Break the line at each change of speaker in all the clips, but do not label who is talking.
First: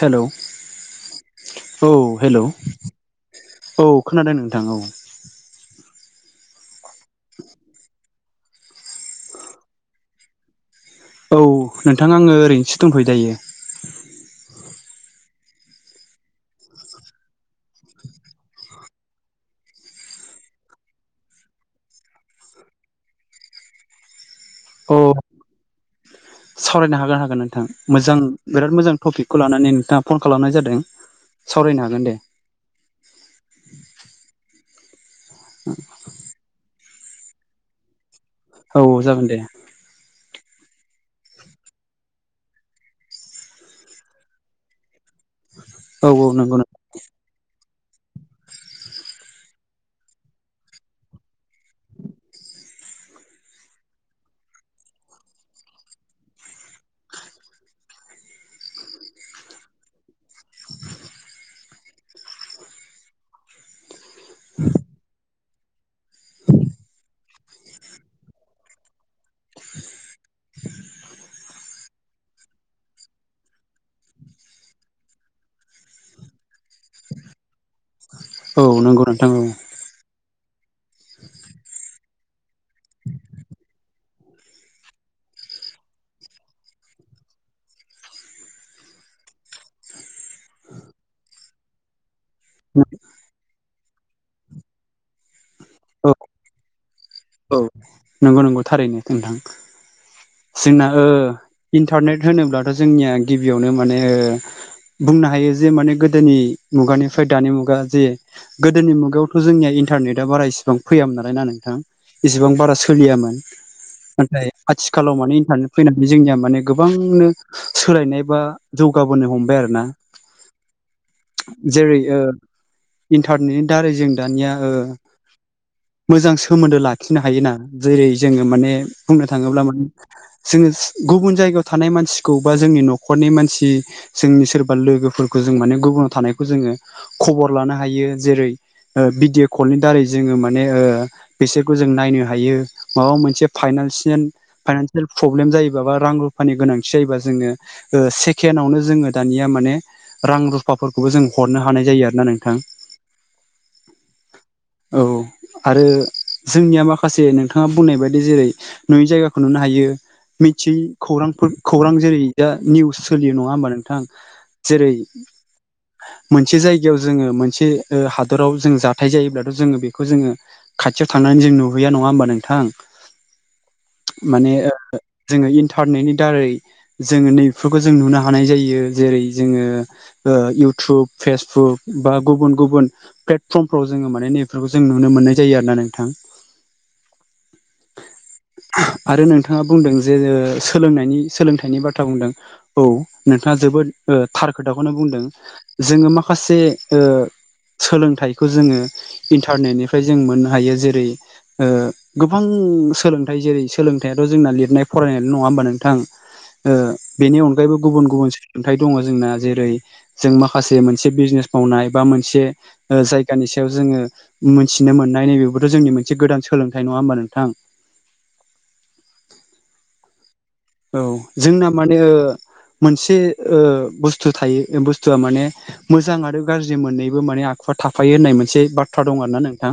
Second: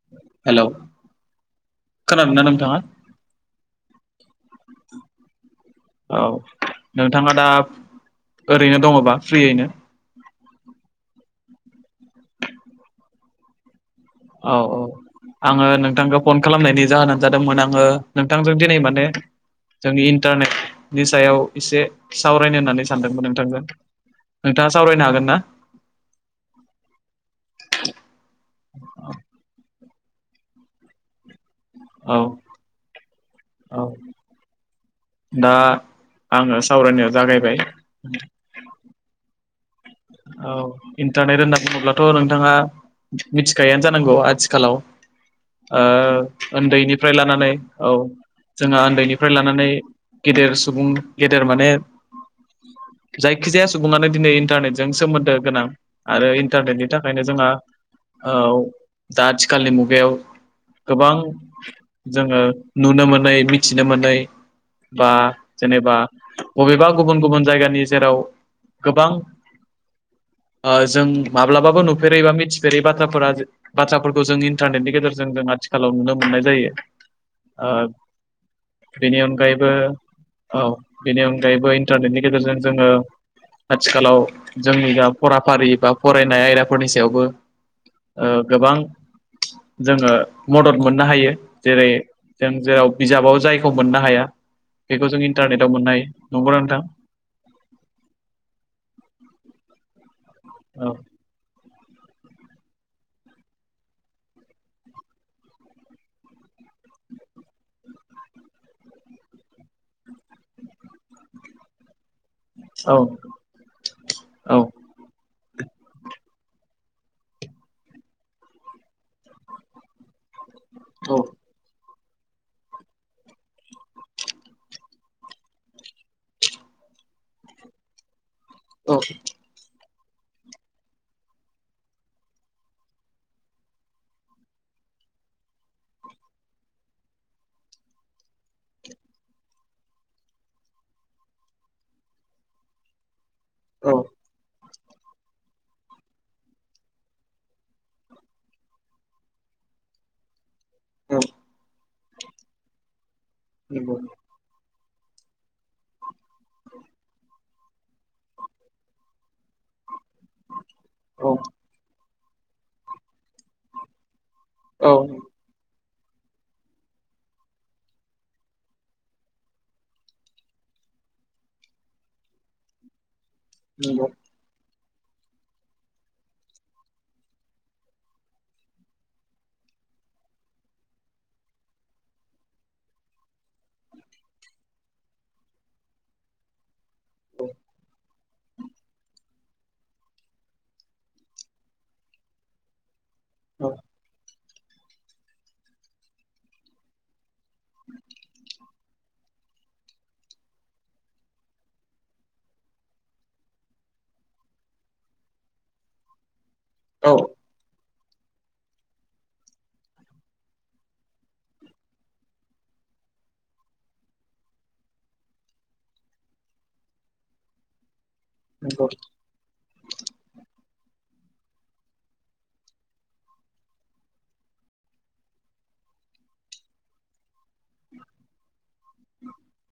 Hello औ
खोनादोंना
hello
नोंथाङा
[inaudible] औ खोनादों नोंथां औ
औ नोंथाङा दा ओरैनो दङबा फ्रियैनो?
औ नोंथाङा आङो ओरैनोसो दंथ'यो दायो।
औ औ आङो नोंथांखौ फन खालामनायनि जाहोनानो जादोंमोन आङो नोंथांजों दिनै माने जोंनि इन्टारनेटनि सायाव एसे सावरायनो होननानै सानदोंमोन नोंथांजों। नोंथाङा
अ
सावरायनो हागोन ना?
सावरायनो हागोन हागोन नोंथां मोजां बिराद मोजां टपिकखौ लानानै नोंथाङा फन खालामनाय जादों। सावरायनो हागोन दे
औ [inaudible] औ दा आङो सावरायनायाव जागायबाय
औ औ जागोन दे
औ इन्टारनेट होनना बुङोब्लाथ' नोंथाङा मिथिखायानो जानांगौ आथिखालाव ओ
औ औ नंगौ
उन्दैनि फ्राय लानानै औ जोंहा उन्दैनिफ्राय लानानै गेदेर सुबुं गेदेर माने जायखिजायागौ माने दिनै इन्टारनेट जों सोमोन्दो गोनां आरो इन्टारनेटनि थाखायनो जोंहा औ दा आथिखालनि मुगायाव गोबां जोङो नुनो मोनै मिथिनो मोनै बा जेनेबा बबेबा गुबुन गुबुन जायगानि जेराव गोबां जों माब्लाबाबो नुफेरैबा मिथिफेरै बाथ्राफोरा बाथ्राफोरखौ जों इन्टारनेटनि गेजेरजों जों आथिखालाव नुनो मोननाय जायो। ओ
औ नंगौ
बेनि
नोंथां
अनगायैबो औ बेनि अनगायैबो इन्टारनेटनि गेजेरजों जोङो आथिखालाव जोंनि दा फराफारि बा फरायनाय आयदाफोरनि सायावबो ओ गोबां जोङो मदद मोननो हायो जेरै जों
औ
जेराव बिजाबाव जायखौ मोननो हाया बेखौ जों इन्टारनेटाव मोननो हायो,
औ
नंगौ ना नोंथां?
औ नंगौ नंगौ थारैनो नोंथां जोंना
औ
ओ इन्टारनेट होनोब्लाथ' जोंनिया गिबियावनो माने बुंनो हायो जे माने गोदोनि मुगानिफ्राय दानि मुगा जे गोदोनि मुगायावथ' जोंनिया इन्टारनेटा बारा इसिबां फैयामोन नालाय ना नोंथां इसेबां बारा
औ
सोलियामोन नाथाय
औ
आथिखालाव माने इन्टारनेट फैनानै जोंनिया माने गोबांनो सोलायनाय बा जौगाबोनो हमबाय आरो ना जेरै ओ इन्टारनेटनि दारै जों दानिया ओ मोजां सोमोन्दो लाखिनो हायोना जेरै जोङो माने
औ
बुंनो थाङोब्ला मा जोङो गुबुन जायगायाव थानाय मानसिखौ बा जोंनि न'खरनि मानसि जोंनि सोरबा लोगोफोरखौ जों माने गुबुनाव थानायखौ जोङो खबर लानो हायो जेरै ओ भिडिअ' कलनि दारै जोङो माने बिसोरखौ जों नायनो हायो माबा मोनसे
औ
फाइनानसियान फाइनानसियेल प्रब्लेम जायोबा बा रां रुफानि गोनांथि जायोबा जोङो ओ सेकेणडआवनो जोङो दानिया माने रां रु हौवाफोरखौबो
औ
जों हरनो हानाय जायो आरोना नोंथां।
नंगौ
औ आरो जोंनिया माखासे नोंथाङा बुंनाय बायदि जेरै नुयि जायगाखौ खौ नुनो हायो मिथियै
औ
खौरांफोर खौरां जेरै दा निउस सोलियो नङा होमबा नोंथां
औ
जेरै मोनसे जायगायाव जोङो मोनसे ओ हादराव जों जाथाय जायोब्लाथ' जोङो बेखौ जोङो खाथियाव थांनानै जों नुहैया नङा होमबा नोंथां
नंगौ
माने ओ जोङो इन्टारनेटनि दारै जोङो नैबेफोरखौ जों नुनो हानाय जायो जेरै जोङो ओ इउटुब फेसबुक बा गुबुन गुबुन प्लेटफर्मफ्राव जोङो माने नैफोरखौ जों नुनो मोननाय जायो आरो ना नोंथां। आरो नोंथाङा बुंदों जे ओ सोलोंनायनि सोलोंथाइनि बाथ्रा बुंदों औ नोंथाङा
औ
जोबोद ओ थार खोथाखौनो बुंदों जोङो माखासे ओ सोलोंथाइखौ जोङो इन्टारनेटनिफ्राय जों मोननो हायो जेरै ओ गोबां सोलोंथाइ जेरै सोलोंथाइयाथ' जोंना लिरनाय फरायनायल' नङा होमबा नोंथां
औ
बेनि अन गायैबो गुबुन गुबुन सोलोंथाइ दङ जोंना जेरै जों माखासे मोनसे बिजनेस मावनाय बा मोनसे ओ जायगानि सायाव जोङो मोनथिनो मोननाय नैबे बोथ' जोंनि मोनसे गोदान सोलोंथाइ नङा होमबा नोंथां?
नंगौ।
औ जोंना माने ओ मोनसे ओ बुस्थु थायो बुस्थुआ माने मोजां आरो गाज्रि मोननैबो माने आखुआ थाफायो होननाय मोनसे बा थ्रा दं आरोना नोंथां।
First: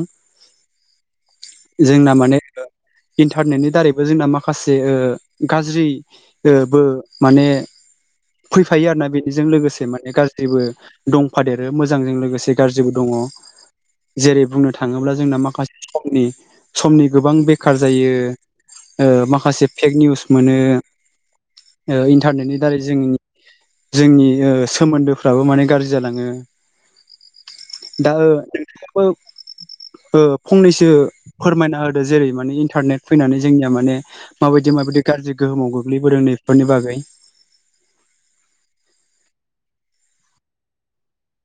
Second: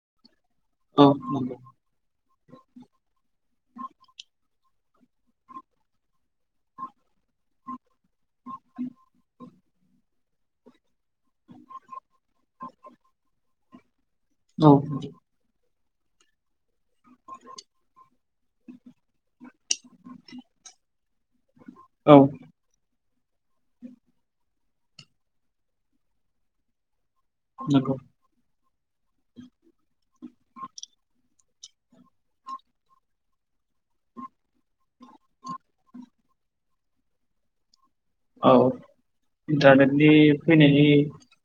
औ
जोंना माने ओ इन्टारनेटनि दारैबो जोंना माखासे ओ गाज्रि ओ बो माने फैफायो आर ना बेनिजों लोगोसे माने गा ज्रिबो दंफादेरो मोजांजों लोगोसे गाज्रिबो दङ। जेरै बुंनो
नंगौ
थाङोब्ला जोंना माखासे समनि समनि गोबां बेखार जायो ओ माखासे फेक निउस मोनो ओ
औ
इन्टारनेटनि दारै जों जोंनि ओ सोमोन्दोफ्राबो माने गाज्रि जालाङो
नंगौ
दा ओ नोंथाङाबो ओ फंनैसो फोरमायना होदो जेरै माने इन्टारनेट फैनानै जोंनिया माने माबायदि माबायदि गाज्रि गोहोमाव गोग्लैबोदों नै बेफोरनि बागै।
औ इन्टारनेटनि फैनायनि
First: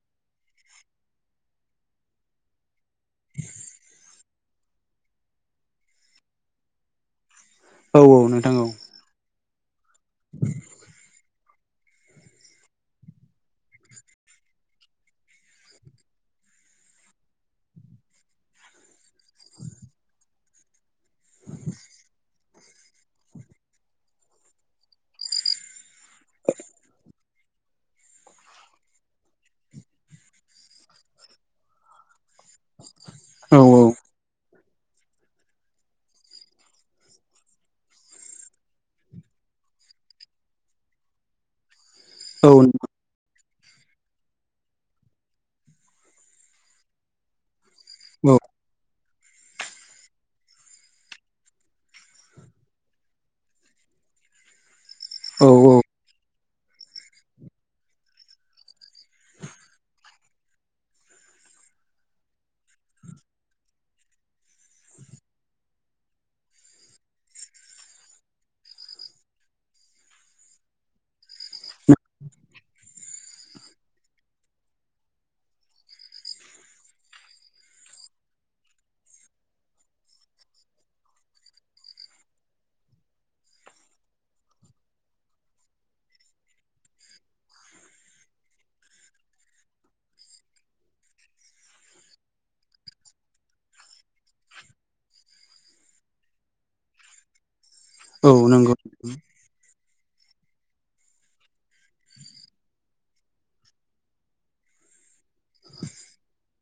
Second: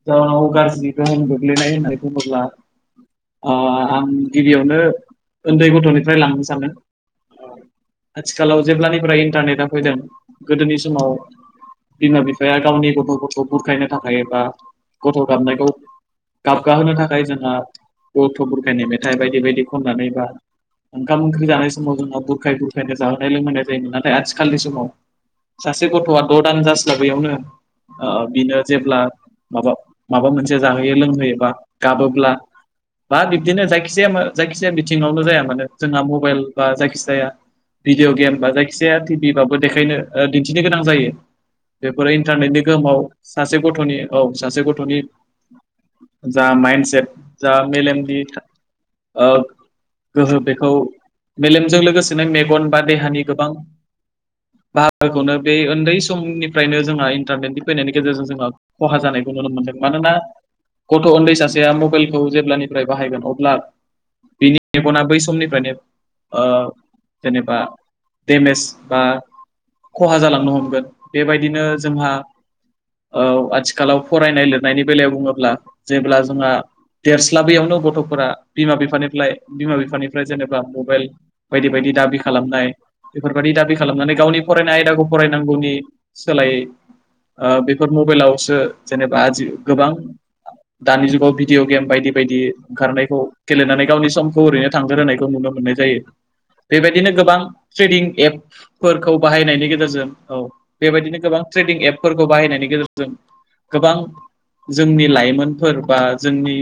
जाउनाव गाज्रिनिफ्राय गोगलैनाय होननानै बुङोब्ला ओ आं गिबियावनो उन्दै गथ'निफ्राय लांनो सानदों
औ औ नोंथां
आथिखालाव
औ
जेब्लानिफ्राय इन्टारनेटआ फैदों गोदोनि समाव बिमा बिफाया गावनि गथ' गथ बुरखायनो थाखायबा गथ' गाबनायखौ गाबगाहोनो थाखाय जोंहा गथ' बुरखनि मेथाइ बायदि बायदि खननानै बा ओंखाम ओंख्रि जानाय समाव जोंहा बुरखाय बुरखायनो जाहोनाय लोंहायनाय जायोन नाथाय आथिखालनि समाव सासे गथ'आ द' दान जास्लाबेैयावनो ओ बिनो जेब्ला माबा माबा मोनसे जाहोयो लोंहोयोबा गाबोब्ला बा
औ
बिब्दिनो जायखिजाया जायखिजाया बिथिङावल' जाया मानो जोंहा मबाइल बा जायखि जाया भिडिअ गेम बा जायखिजाया टिभि बाबो देखायनो दिन्थिनो गोनां जायो बेफोरो
औ
इन्टारनेटनि गोहोमाव सासे गथ'नि औ सासे गथ'नि जा माइन्डसेट जा मेलेमबि गोहो बेखौ मेलेमजों लोगोसेनो मेगन बा देहानि गोबां बाहागोखौनो
औ
बे उन्दै समनिफ्रायनो जोंहा इन्टारनेटनि फैनायनि गेजेरजों जोङो खहा जानायखौ नुनो मोन्दों मानोना गथ' उन्दै सासेया मबाइलखौ जेब्लानिफ्राय बाहायगोन अब्ला बिनि मेगना बै समनिफ्रायनो जेनेबा देमेज बा खहा जालांनो हमगोन बेबायदिनो जोंहा औ आथिखालाव फरायनाय लिरनायनि बेलायाव बुङोब्ला जेब्ला जोंहा देरस्लाबैयावनो गथ'फोरा बिमा बिफानिफ्राय बिमा बिफानिफ्राय जेनेबा मबाइल बायदि बायदि दाबि खालामनाय बेफोरबायदि दाबि खालामनानै गावनि फरायनाय आयदाखौ फरायनांगौनि सोलायै बेफोर मबाइलावसो जेनेबा आज गोबां दानि जुगाव भिदििअ गेम बायदि बायदि ओंखारनायखौ गेलेनानै गावनि समखौ ओरैनो थांदो होनायखौ नुनो मोननाय जायो बेबायदिनो गोबां ट्रेडिं
औ नंगौ
एपफोरखौ बाहायनायनि गेजेरजों औ बेबायदिनो गोबां ट्रेडिं एपफोरखौ बाहायनायनि गेजेरजों गोबां जोंनि लाइमोनफोर बा जोंनि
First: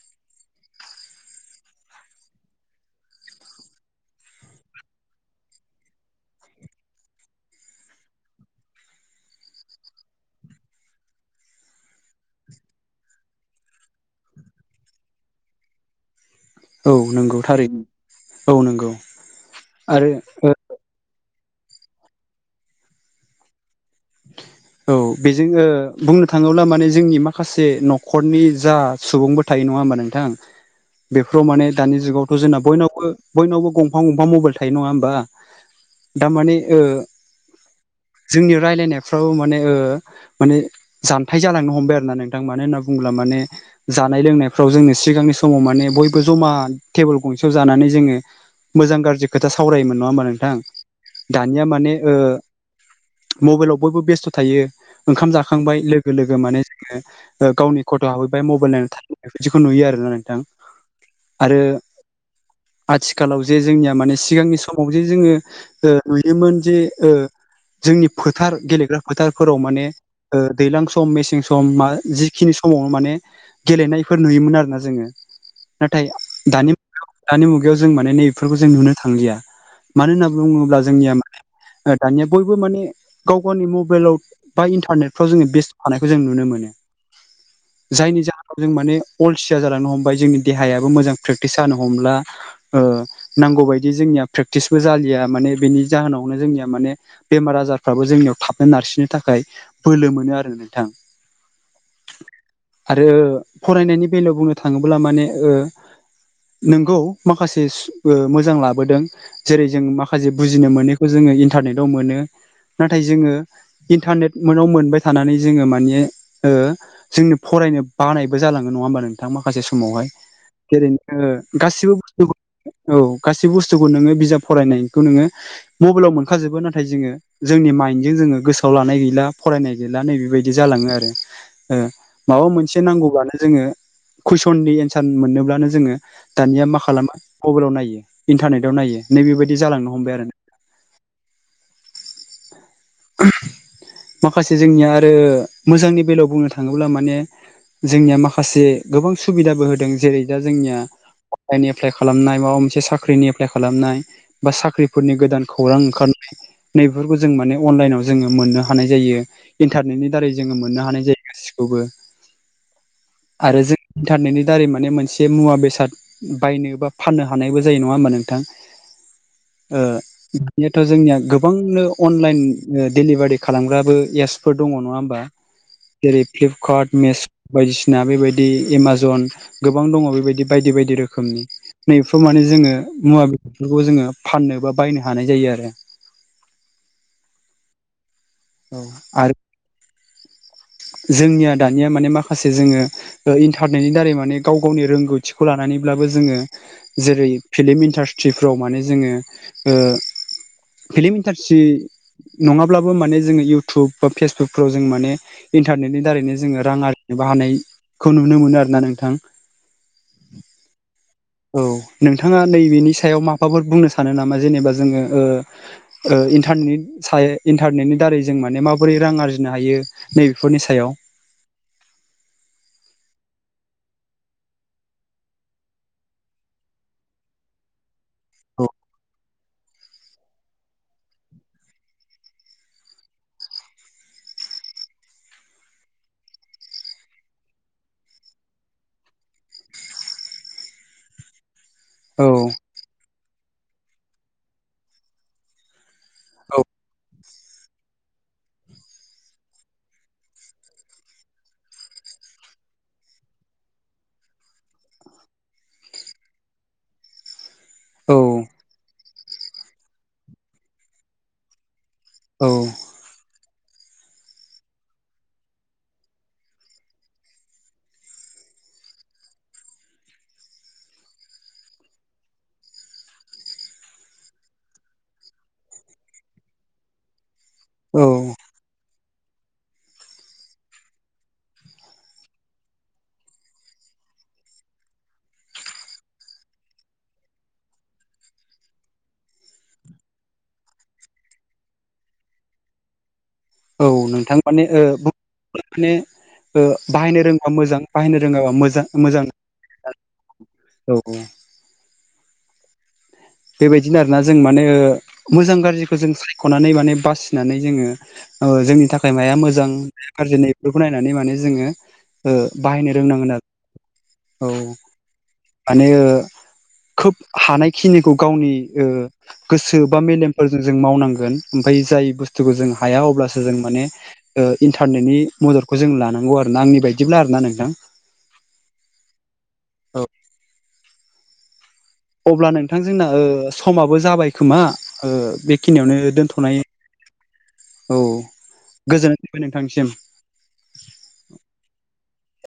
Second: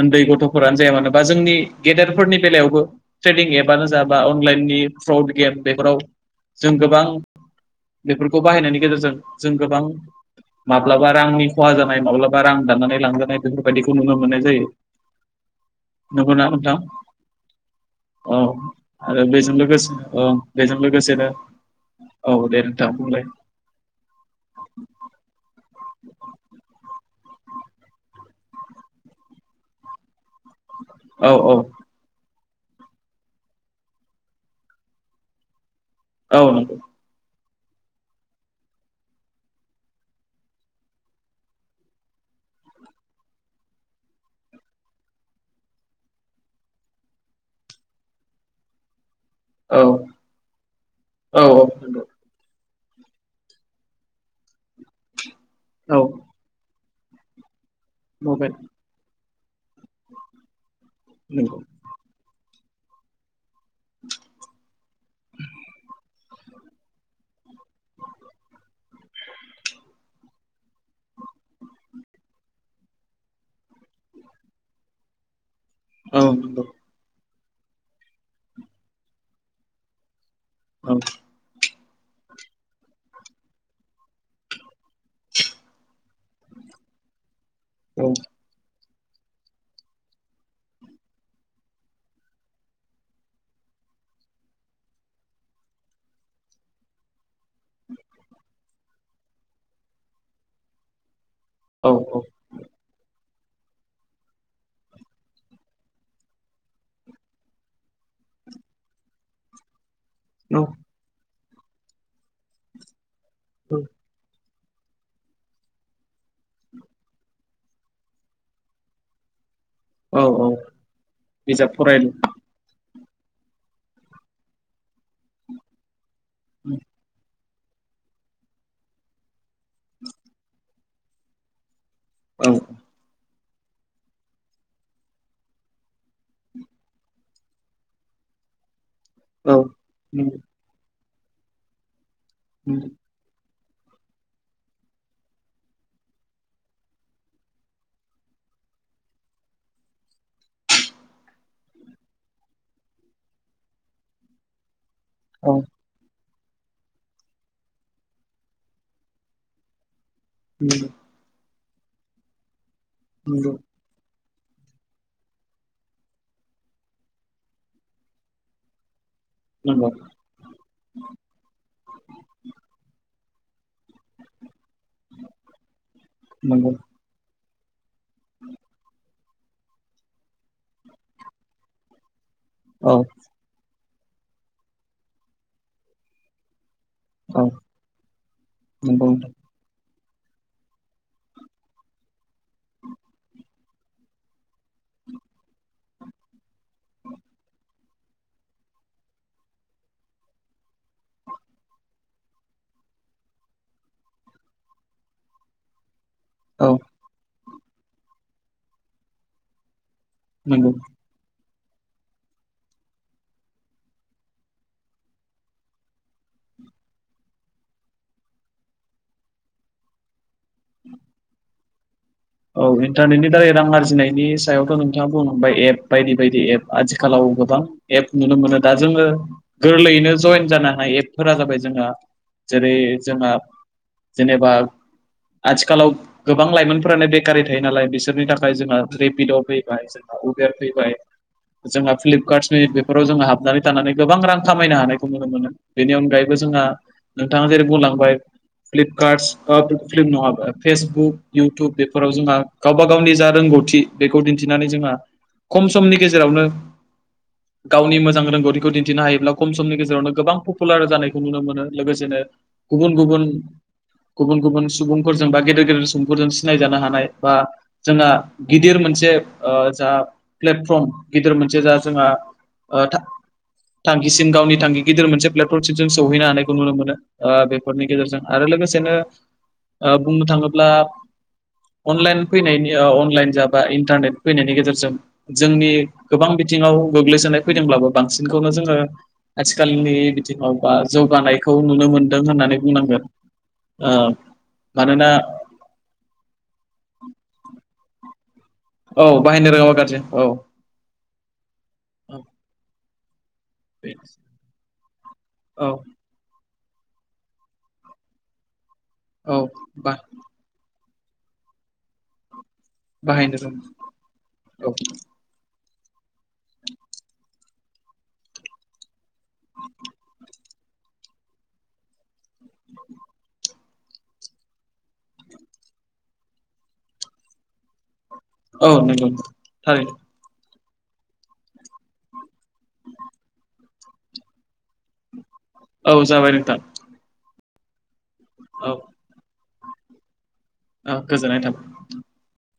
उन्दै गथ'फोरानो जाया मानो बा जोंनि गेदेरफोरनि बेलायावबो ट्रेडिं एपआनो जाबा अनलाइननि फ्रड गेम बेफोराव जों गोबां बेफोरखौ बाहायनायनि गेजेरजों जों गोबां माब्लाबा रांनि खहा जानाय माब्लाबा रां दाननानै लांजानाय बेफोरबायदिखौ नुनो मोननाय जायो नखौ न ां
औ नंगौ थारैनो
औ आरो बेजों लोगोसे
आरो
औ
ओ
बेजों लोगोसेनो औ दे नोंथ बुंलाय
औ बेजों बुंनो थाङोब्ला माने जोंनि माखासे न'खरनि जा सुबुंबो थायो नङा होमबा नोंथां
औ
बेफोराव
औ
माने दानि जुगावथ' जोंना बयनाव बयनावबो गंफां गंफां मबाइल थायो नङा होमबा
औ
दारमाने
नंगौ
जोंनि राय्लायनायफ्रावो माने माने जानथाय जालांनो हमबाय आरो ना नोंथां मानो होनना बुंुङोब्ला माने जानाय लोंनायफ्राव जोंो सिगांनि समाव माने बयबो जमा टेबोल गंसेयाव जानानै जोङो मोजां गाज्रि खोथा
औ
सावरायोमोन नङा होमा नोंथां
औ औ
दानिया माने
नंगौ
मबाइलाव बयबो बेस्थ' थायो ओंखाम जाखांबाय
औ
लोगो लोगो माने जोो गावनि खट' हहैबाय मबाइल नायनानै थनाय बिदिखौ नुयो आरोोना नोंथां
नंगौ
आरो आथिखालाव जे जोंनिया माने सिगांनि समाव जे जोङो बेमोन जे जोंनि फोथार गेलेग्रा फोथारफोराव माने दैज्लां सम मेसें सम मा जिखिनि सम समावनो माने गेलेनायफोर नुयोमोन आरोोना जोङो नाथाय
औ नंगौ
दानि दानि मुगायाव जों माने नै बेफोरखौ जों नुनो थांलिया मानो होनना बुङोब्ला
औ
जोंनिया माने दानिया बयबो माने गाव गावनि मबाइलाव बा इन्टारनेट फाव जोङो बेस्थ' थानायखौ जों नुनो मोनो जायनि जाहोनाव जों माने अलसिया जालांनो हमबाय जोंनि देहायाबो मोजां प्रेक्टिस जानो हमला नांगौ बायदि जोंनिया प्रेकटिसबो जालिया माने बेनि जाहोनावनो जोंनिया माने बेमार आजारफ्राबो जोंनियाव थाबनो नारसिननो थाखाय बोलो मोनो आरो नोंथां
औ औ
आरो फरायनायनि बेलायाव बुंनो थाङोब्ला माने नोंगौ माखासे मोजां लाबोदों जेरै जों माखा माखासे
औ
बुजिनो मोनैखौ जोङो इन्टारनेटाव मोनो नाथाय जोङो इन्टारनेट मोनाव मोनबाय थानानै जोङो मानि ओ जोङो फरायनो बानायबो जालाङो नङा होमबा नों थां माखासे समावहाय
औ औ
जेरै जोङो
बिजाब
गासिबो
फरायनो
बुस्थुखौ औ गासै बुस्थुखौ नोङो बिजाब फरायनायखौ नोङो मबाइलाव मोनखाजोबो नाथाय जोङो जोंनि माइन्डजों जोङो गोसोआव लानाय गैला फरायनाय गैला नैबेबायदि जालाङो आरो माबा
औ
मोनसे नांगौब्लानो जोङो कुइसननि एन्सार मोननोब्लानो जोङो दानिया मा खालामा मबाइलाव नायो इन्टारनेटाव नायो नै
औ
बेबायदि जालांनो हमबाय आरो ना
नंगौ उ
माखासे जोंनिया आरो मोजांनि बेलायाव बुंनो थाङोब्ला माने जोंनिया माखासे गोबां सुबिदाबो होदों जेरै दा जोंनिया अनलाइन एप्लाइ खालामनाय माबा मोनसे साख्रिनि एप्लाइ खालामनाय बा साख्रि फोरनि गोदान
औ
खौरां ओंखारनाय नैफोरखौ जों माने अनलाइनाव जोङो मोननो हानाय जायो। इन्टारनेटनि दारै जोङो मोननो हानाय जायो गासिखौबो
नंगौ
आरो जों इन्टारनेटनि दारै माने मोनसे मुवा बेसाद बायनो बा फाननो हानायबो जायो नङा होमबा नोंथां।
नंगौ
दानियाथ' जोंनिया गोबांनो अनलाइन डेलिभारि खालामग्राबो एपसफोर दङ नङा होमबा जेरै
नंगौ
फ्लिपकार्ट मेस बायदिसिना बेबायदि एमाजन गोबां दङ बेबायदि बायदि बायदि रोखोमनि नैफ्राव माने जोङो
औ
मुवा बेसादफोरखौ जोङो फाननो बा बायनो हानाय जायो आरो।
औ
औ
नंगौ
आरो जोंनिया दानिया माने माखासे जोङो इन्टारनेटनि दारै माने गाव गावनि रोंगौथिखौ लानानैब्लाबो जोङो जेरै फिल्म इन्डास्ट्रि ट्रिफ्राव माने जोङो ओ फिलिम इन्डास्ट्रि नङाब्लाबो माने जोङो इउटुब बा फेसबुकफ्राव जों माने इन्टारनेटनि दारैनो जोङो
औ
रां आर बा हानायखौ नुनो मोनो आरोना नोंथां
नंगौ
औ नोंथाङा नैबेनि सायाव माबाफोर बुंनो सानो नामा जेनेबा जोङो ओ न्टारने स इन्टारनेटनि दारै जों माने माबोरै रां आरजिनो हायो नैबेफोरनि सायाव
औ इन्टारनेटनि दारै रां आरजिनायनि सायावथ' नोंथाङा बुंबाय एप बायदि बायदि एप आथिखालाव गोबां एप नुनो मोनो
औ
दा जोङो गोरलैयैनो जयेन जानो हानाय एपफोरा जाबाय जोंहा जेरै जोंहा जेनेबा आथिखालाव गोबां लाइमोनफोरानो बे गारि थायो नालाय बिसोरनि थाखाय जोंहा रेपिड' फैबाय जोंहा उबेर फैबाय जोंहा
औ
फ्लिपकार्टसनि बेफोराव जोङो हाबनानै थानानै गोबां रां खामायनो हानायखौ नुनो मोनो। बेनि अनगायैबो जोंहा नोंथाङा जेरै बुंलांबाय फ्लिपकार्टस फिल्म नङाबा फेसबुक इउटुब बेफोर फोराव जोंहा गावबा गावनि जा रोंगौथि बेखौ दिन्थिनानै जोंहा खम समनि गेजेरावनो गावनि
औ
मोजां रोंगौथिखौ दिन्थिनो हायोब्ला खम समनि गेजेरावनो गोबां पपुलार जानायखौ नुनो मोनो लोगोसेनो गुबुन गुबुन गुबुन गुबुन सुबुंफोरजों बा गेदेर गेदेर सुबुंफोरजों सिनायजानो हानाय बा जोंहा गिदिर मोनसे जा प्लेटफर्म गिदिर मोनसे जा जोंहा थांखिसिम गावनि थांखि गिदिर मोनसे प्लेटफर्मसिम जों सौहैनो हानायखौ नुनो मोनो। ओ बेफोरनि
औ
गेजेरजों आरो लोगोसेनो ओ बुंनो थाङोब्ला अनलाइन फैनायनि ओ अनलाइन जाबा इन्टारनेट फैनायनि गेजेरजों जोंनि गोबां बिथिङाव गोग्लैसोनाय फैदोंब्लाबो बांसिनखौनो जोङो आथिखालनि बिथिङाव बा जौगानायखौ नुनो मोनदों होननानै बुंनांगोन
औ
ओ
नोंथां माने ओ
मानोना
माने ओ बाहायनो रोंबा मोजां बाहायनो रोङाबा मोज
औ बाहायनो रोङाबा गाज्रि औ।
बेबायदिनो आरोना जों माने मोजां
औ
गाज्रिखौ जों। ख'नानै माने बासिनानै जोङो ओ जोंनि थाखाय माया
औ
मोजां माया गाज्रिनि। बेखौ नायनानै माने जोङो ओ बाहायनो रोंनांगोन आरो औ। माने ओ खोब हानायखिनिखौ गावनि ओ। गोसो बा मेलेमफोरजों जों मावनांगोन ओमफाय जाय बुस्थुखौ जों हाया अब्लासो जों माने। ओ इन्टारनेटनि मददखौ जों लानांगौ आर ना आंनि बायदिब्ला आर ना नोंथां।
औ नंगौ थारैनो।
अब्ला नोंथां जोंना ओ समाबो जाबाय खोमा ओ बेखिनियावनो
औ जाबाय नोंथां
दोनथ'नाय। औ।
औ।
गोजोननाय थाबबाय नोंथांनिसिम।
ओ गोजोननाय थाबाय।